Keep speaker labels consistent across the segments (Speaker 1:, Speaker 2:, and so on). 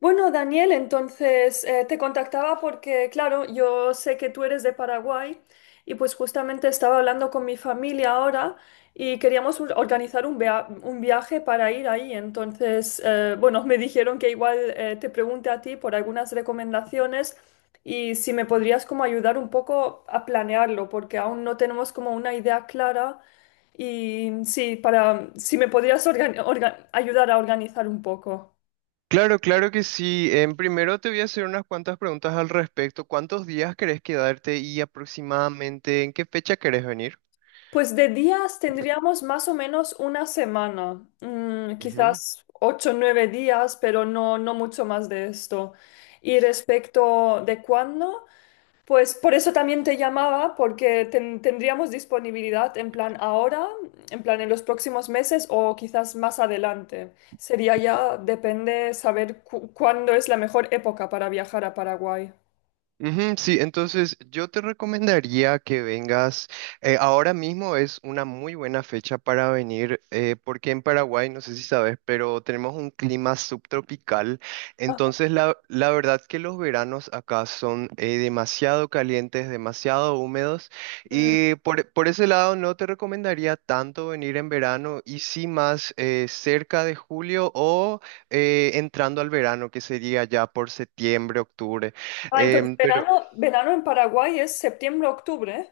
Speaker 1: Bueno, Daniel, entonces te contactaba porque, claro, yo sé que tú eres de Paraguay, y pues justamente estaba hablando con mi familia ahora y queríamos organizar un viaje para ir ahí. Entonces, bueno, me dijeron que igual te pregunte a ti por algunas recomendaciones y si me podrías como ayudar un poco a planearlo, porque aún no tenemos como una idea clara. Y sí, para si me podrías ayudar a organizar un poco.
Speaker 2: Claro, claro que sí. En primero te voy a hacer unas cuantas preguntas al respecto. ¿Cuántos días querés quedarte y aproximadamente en qué fecha querés venir?
Speaker 1: Pues de días tendríamos más o menos una semana, quizás ocho o nueve días, pero no mucho más de esto. Y respecto de cuándo, pues por eso también te llamaba, porque tendríamos disponibilidad en plan ahora, en plan en los próximos meses o quizás más adelante. Sería ya, depende saber cuándo es la mejor época para viajar a Paraguay.
Speaker 2: Ujú, sí, entonces yo te recomendaría que vengas. Ahora mismo es una muy buena fecha para venir, porque en Paraguay, no sé si sabes, pero tenemos un clima subtropical.
Speaker 1: Ah,
Speaker 2: Entonces, la verdad que los veranos acá son demasiado calientes, demasiado húmedos.
Speaker 1: mm.
Speaker 2: Y por ese lado, no te recomendaría tanto venir en verano y sí más cerca de julio o entrando al verano, que sería ya por septiembre, octubre.
Speaker 1: Ah, entonces
Speaker 2: Em,
Speaker 1: verano, verano en Paraguay es septiembre, octubre.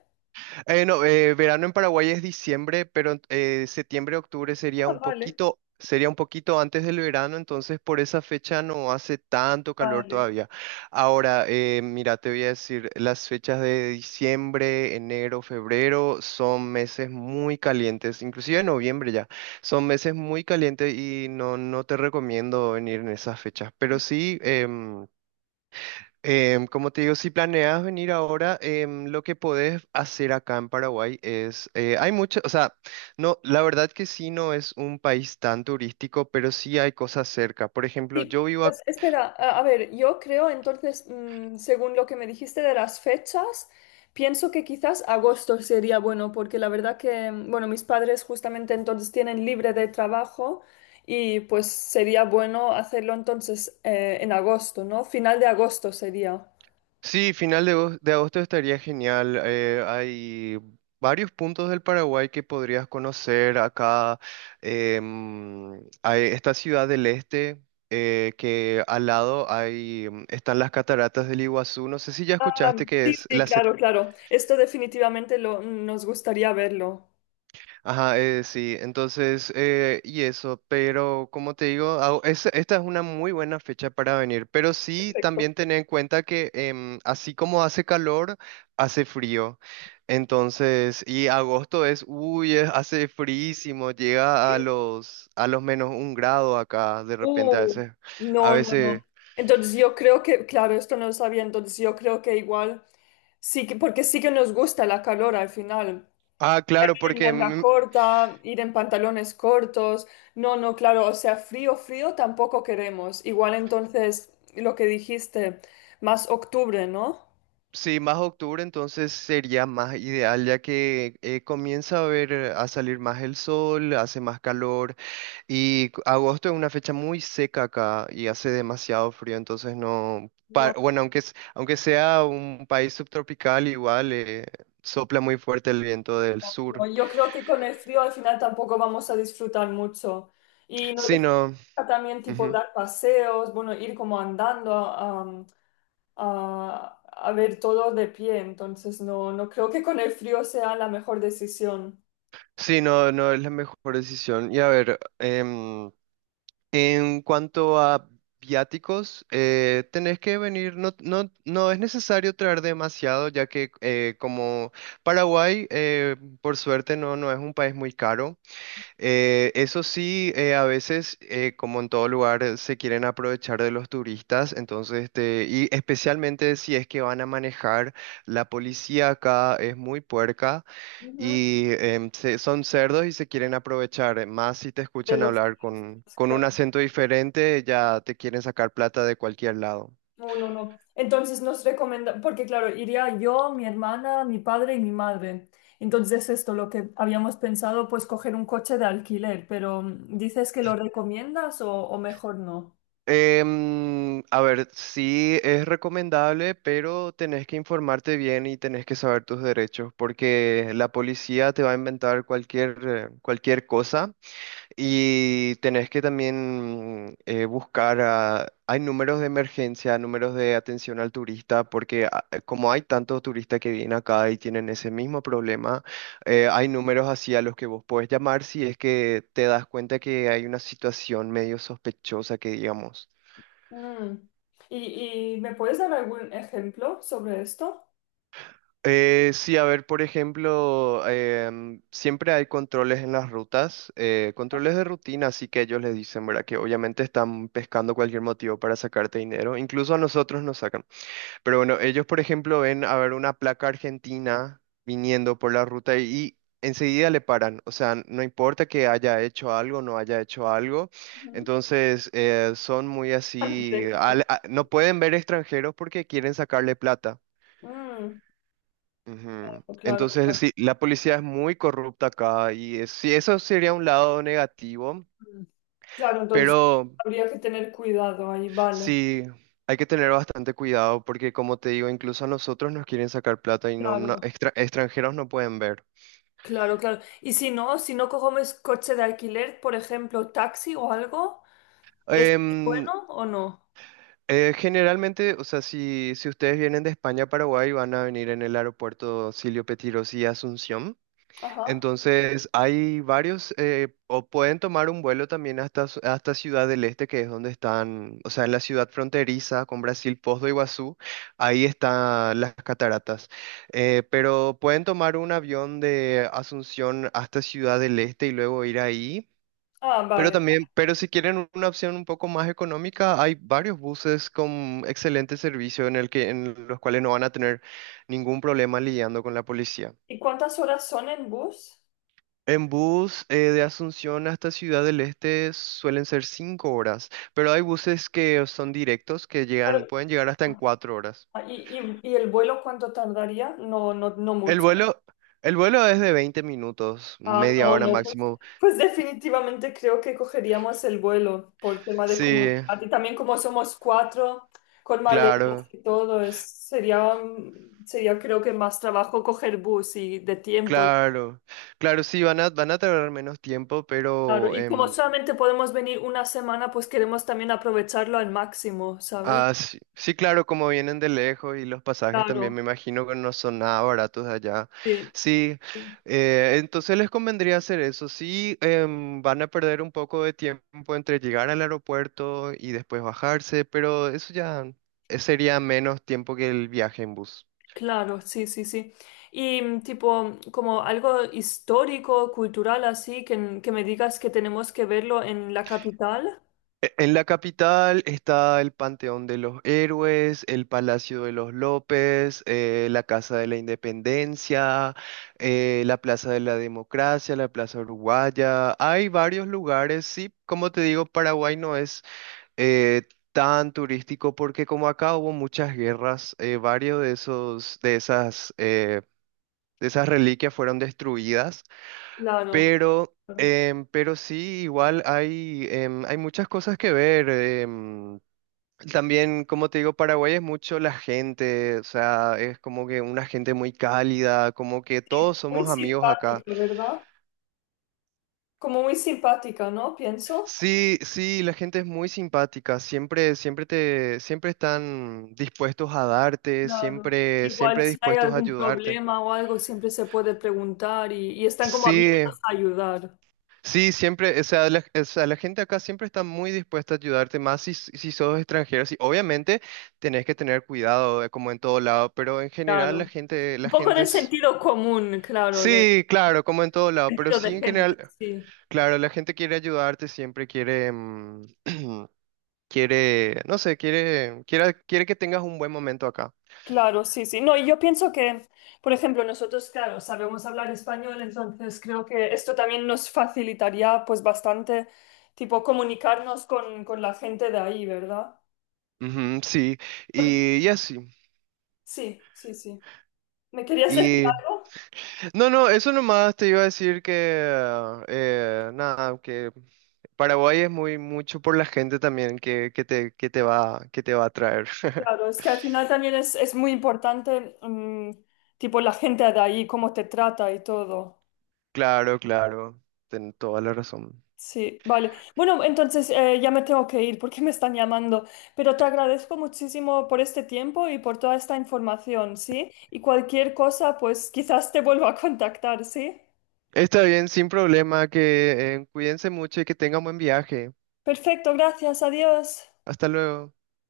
Speaker 2: No, verano en Paraguay es diciembre, pero septiembre, octubre
Speaker 1: Ah, vale.
Speaker 2: sería un poquito antes del verano, entonces por esa fecha no hace tanto calor
Speaker 1: Vale.
Speaker 2: todavía. Ahora, mira, te voy a decir, las fechas de diciembre, enero, febrero son meses muy calientes, inclusive noviembre ya, son meses muy calientes y no te recomiendo venir en esas fechas, pero sí. Como te digo, si planeas venir ahora, lo que podés hacer acá en Paraguay es, hay mucho, o sea, no, la verdad que sí no es un país tan turístico, pero sí hay cosas cerca. Por ejemplo,
Speaker 1: Sí
Speaker 2: yo vivo acá.
Speaker 1: pues, espera, a ver, yo creo entonces, mm, según lo que me dijiste de las fechas, pienso que quizás agosto sería bueno, porque la verdad que, mm, bueno, mis padres justamente entonces tienen libre de trabajo y pues sería bueno hacerlo entonces en agosto, ¿no? Final de agosto sería.
Speaker 2: Sí, final de agosto estaría genial. Hay varios puntos del Paraguay que podrías conocer acá. em, Hay esta ciudad del este. Que al lado hay, están las cataratas del Iguazú. No sé si ya
Speaker 1: Ah,
Speaker 2: escuchaste que
Speaker 1: sí,
Speaker 2: es
Speaker 1: sí,
Speaker 2: la...
Speaker 1: claro, claro. Esto definitivamente lo, nos gustaría verlo.
Speaker 2: Ajá, sí, entonces, y eso, pero como te digo, esta es una muy buena fecha para venir, pero sí
Speaker 1: Perfecto.
Speaker 2: también tener en cuenta que así como hace calor, hace frío. Entonces, y agosto hace fríísimo, llega a los -1 grado acá, de repente a
Speaker 1: Uh,
Speaker 2: veces, a
Speaker 1: no, no,
Speaker 2: veces.
Speaker 1: no. Entonces yo creo que, claro, esto no lo sabía, entonces yo creo que igual sí que, porque sí que nos gusta la calor al final.
Speaker 2: Ah, claro.
Speaker 1: Ir en manga corta, ir en pantalones cortos. No, no, claro, o sea, frío, frío tampoco queremos. Igual entonces lo que dijiste, más octubre, ¿no?
Speaker 2: Sí, más octubre entonces sería más ideal ya que comienza a ver a salir más el sol, hace más calor y agosto es una fecha muy seca acá y hace demasiado frío, entonces no, pa- bueno, aunque sea un país subtropical igual sopla muy fuerte el viento del
Speaker 1: No,
Speaker 2: sur.
Speaker 1: yo creo que con el frío al final tampoco vamos a disfrutar mucho. Y
Speaker 2: Sí, no,
Speaker 1: también tipo
Speaker 2: ujú.
Speaker 1: dar paseos, bueno, ir como andando a, a ver todo de pie. Entonces no, no creo que con el frío sea la mejor decisión.
Speaker 2: Sí, no, no es la mejor decisión. Y a ver, en cuanto a viáticos, tenés que venir, no, no, no es necesario traer demasiado, ya que como Paraguay, por suerte, no, no es un país muy caro. Eso sí, a veces, como en todo lugar, se quieren aprovechar de los turistas, entonces, este, y especialmente si es que van a manejar, la policía acá es muy puerca.
Speaker 1: Ujú.
Speaker 2: Y son cerdos y se quieren aprovechar, más si te
Speaker 1: De
Speaker 2: escuchan
Speaker 1: los
Speaker 2: hablar con un acento diferente, ya te quieren sacar plata de cualquier lado.
Speaker 1: no, no, no. Entonces nos recomienda, porque claro, iría yo, mi hermana, mi padre y mi madre. Entonces esto, lo que habíamos pensado, pues coger un coche de alquiler, pero mm, ¿dices que lo recomiendas o mejor no?
Speaker 2: A ver, sí es recomendable, pero tenés que informarte bien y tenés que saber tus derechos, porque la policía te va a inventar cualquier cosa. Y tenés que también buscar, hay números de emergencia, números de atención al turista, porque como hay tantos turistas que vienen acá y tienen ese mismo problema, hay números así a los que vos podés llamar si es que te das cuenta que hay una situación medio sospechosa que digamos.
Speaker 1: Mm. Y me puedes dar algún ejemplo sobre esto?
Speaker 2: Sí, a ver, por ejemplo, siempre hay controles en las rutas, controles de rutina, así que ellos les dicen, ¿verdad? Que obviamente están pescando cualquier motivo para sacarte dinero, incluso a nosotros nos sacan. Pero bueno, ellos, por ejemplo, ven a ver una placa argentina viniendo por la ruta y enseguida le paran, o sea, no importa que haya hecho algo, no haya hecho algo,
Speaker 1: Ujú.
Speaker 2: entonces son muy
Speaker 1: Tan
Speaker 2: así,
Speaker 1: directo.
Speaker 2: no pueden ver extranjeros porque quieren sacarle plata.
Speaker 1: Mm,
Speaker 2: Ujú.
Speaker 1: claro,
Speaker 2: Entonces,
Speaker 1: claro.
Speaker 2: sí, la policía es muy corrupta acá y sí, eso sería un lado negativo,
Speaker 1: Mm. Claro, entonces
Speaker 2: pero
Speaker 1: habría que tener cuidado ahí, vale.
Speaker 2: sí, hay que tener bastante cuidado porque como te digo, incluso a nosotros nos quieren sacar plata y
Speaker 1: Claro.
Speaker 2: extranjeros no pueden ver.
Speaker 1: Claro, claro. Y si no, si no cogemos coche de alquiler, por ejemplo, taxi o algo, ¿es
Speaker 2: Em,
Speaker 1: bueno o no?
Speaker 2: Generalmente, o sea, si ustedes vienen de España a Paraguay, van a venir en el aeropuerto Silvio Pettirossi y Asunción.
Speaker 1: Ajá.
Speaker 2: Entonces, hay varios, o pueden tomar un vuelo también hasta Ciudad del Este, que es donde están, o sea, en la ciudad fronteriza con Brasil, Foz do Iguazú, ahí están las cataratas. Pero pueden tomar un avión de Asunción hasta Ciudad del Este y luego ir ahí.
Speaker 1: Ah,
Speaker 2: Pero
Speaker 1: vale.
Speaker 2: también, pero si quieren una opción un poco más económica, hay varios buses con excelente servicio en el que, en los cuales no van a tener ningún problema lidiando con la policía.
Speaker 1: ¿Y cuántas horas son en bus?
Speaker 2: En bus de Asunción hasta Ciudad del Este suelen ser 5 horas, pero hay buses que son directos
Speaker 1: Claro.
Speaker 2: pueden llegar hasta en 4 horas.
Speaker 1: Ah, ¿y, y el vuelo cuánto tardaría? No, no, no
Speaker 2: El
Speaker 1: mucho.
Speaker 2: vuelo, el vuelo es de 20 minutos,
Speaker 1: Ah,
Speaker 2: media
Speaker 1: no,
Speaker 2: hora
Speaker 1: no, pues,
Speaker 2: máximo.
Speaker 1: pues definitivamente creo que cogeríamos el vuelo por tema de
Speaker 2: Sí,
Speaker 1: comodidad. Y también como somos cuatro, con maletas
Speaker 2: claro,
Speaker 1: y todo, es, sería, mm, sería creo que más trabajo coger bus y de tiempo.
Speaker 2: claro, claro, sí, van a tardar menos tiempo,
Speaker 1: Claro,
Speaker 2: pero
Speaker 1: y como solamente podemos venir una semana, pues queremos también aprovecharlo al máximo, ¿sabes?
Speaker 2: ah, sí, sí, claro, como vienen de lejos y los pasajes también me
Speaker 1: Claro,
Speaker 2: imagino que no son nada baratos de allá.
Speaker 1: sí,
Speaker 2: Sí,
Speaker 1: sí.
Speaker 2: entonces les convendría hacer eso. Sí, van a perder un poco de tiempo entre llegar al aeropuerto y después bajarse, pero eso ya sería menos tiempo que el viaje en bus.
Speaker 1: Claro, sí, sí, sí. Y mm, tipo, como algo histórico, cultural, así, que me digas que tenemos que verlo en la capital.
Speaker 2: En la capital está el Panteón de los Héroes, el Palacio de los López, la Casa de la Independencia, la Plaza de la Democracia, la Plaza Uruguaya. Hay varios lugares, sí, como te digo, Paraguay no es eh, tan turístico porque como acá hubo muchas guerras, varios de de esas reliquias fueron destruidas.
Speaker 1: Claro. Claro.
Speaker 2: Pero sí, igual hay, hay muchas cosas que ver. También, como te digo, Paraguay es mucho la gente, o sea, es como que una gente muy cálida, como que
Speaker 1: Sí,
Speaker 2: todos
Speaker 1: muy
Speaker 2: somos amigos acá.
Speaker 1: simpático, ¿verdad? Como muy simpática, ¿no? Pienso.
Speaker 2: Sí, sí, la gente es muy simpática, siempre, siempre están dispuestos a darte,
Speaker 1: Claro.
Speaker 2: siempre,
Speaker 1: Igual
Speaker 2: siempre
Speaker 1: si hay
Speaker 2: dispuestos a
Speaker 1: algún
Speaker 2: ayudarte.
Speaker 1: problema o algo, siempre se puede preguntar y están como
Speaker 2: Sí,
Speaker 1: abiertos a ayudar.
Speaker 2: sí, siempre, o sea, la gente acá siempre está muy dispuesta a ayudarte, más si sos extranjero. Sí, obviamente tenés que tener cuidado, como en todo lado, pero en general la
Speaker 1: Claro.
Speaker 2: gente,
Speaker 1: Un
Speaker 2: la
Speaker 1: poco
Speaker 2: gente
Speaker 1: de
Speaker 2: es...
Speaker 1: sentido común, claro, de
Speaker 2: Sí, claro, como en todo lado, pero
Speaker 1: sentido de
Speaker 2: sí en
Speaker 1: gente,
Speaker 2: general,
Speaker 1: sí.
Speaker 2: claro, la gente quiere ayudarte, siempre quiere, quiere, no sé, quiere, quiere, quiere que tengas un buen momento acá.
Speaker 1: Claro, sí, sí. No, y yo pienso que, por ejemplo, nosotros, claro, sabemos hablar español, entonces creo que esto también nos facilitaría pues bastante, tipo, comunicarnos con la gente de ahí, ¿verdad?
Speaker 2: Ujú, sí,
Speaker 1: Por-
Speaker 2: y así.
Speaker 1: sí, sí, sí. ¿Me querías decir
Speaker 2: Y
Speaker 1: algo?
Speaker 2: no, no, eso nomás te iba a decir que, nada, que Paraguay es muy mucho por la gente también que te va a atraer.
Speaker 1: Claro, es que al final también es muy importante, mm, tipo, la gente de ahí, cómo te trata y todo.
Speaker 2: Claro, claro, ten toda la razón.
Speaker 1: Sí, vale. Bueno, entonces ya me tengo que ir porque me están llamando, pero te agradezco muchísimo por este tiempo y por toda esta información, ¿sí? Y cualquier cosa, pues quizás te vuelva a contactar, ¿sí?
Speaker 2: Está bien, sin problema, que cuídense mucho y que tengan buen viaje.
Speaker 1: Perfecto, gracias, adiós.
Speaker 2: Hasta luego.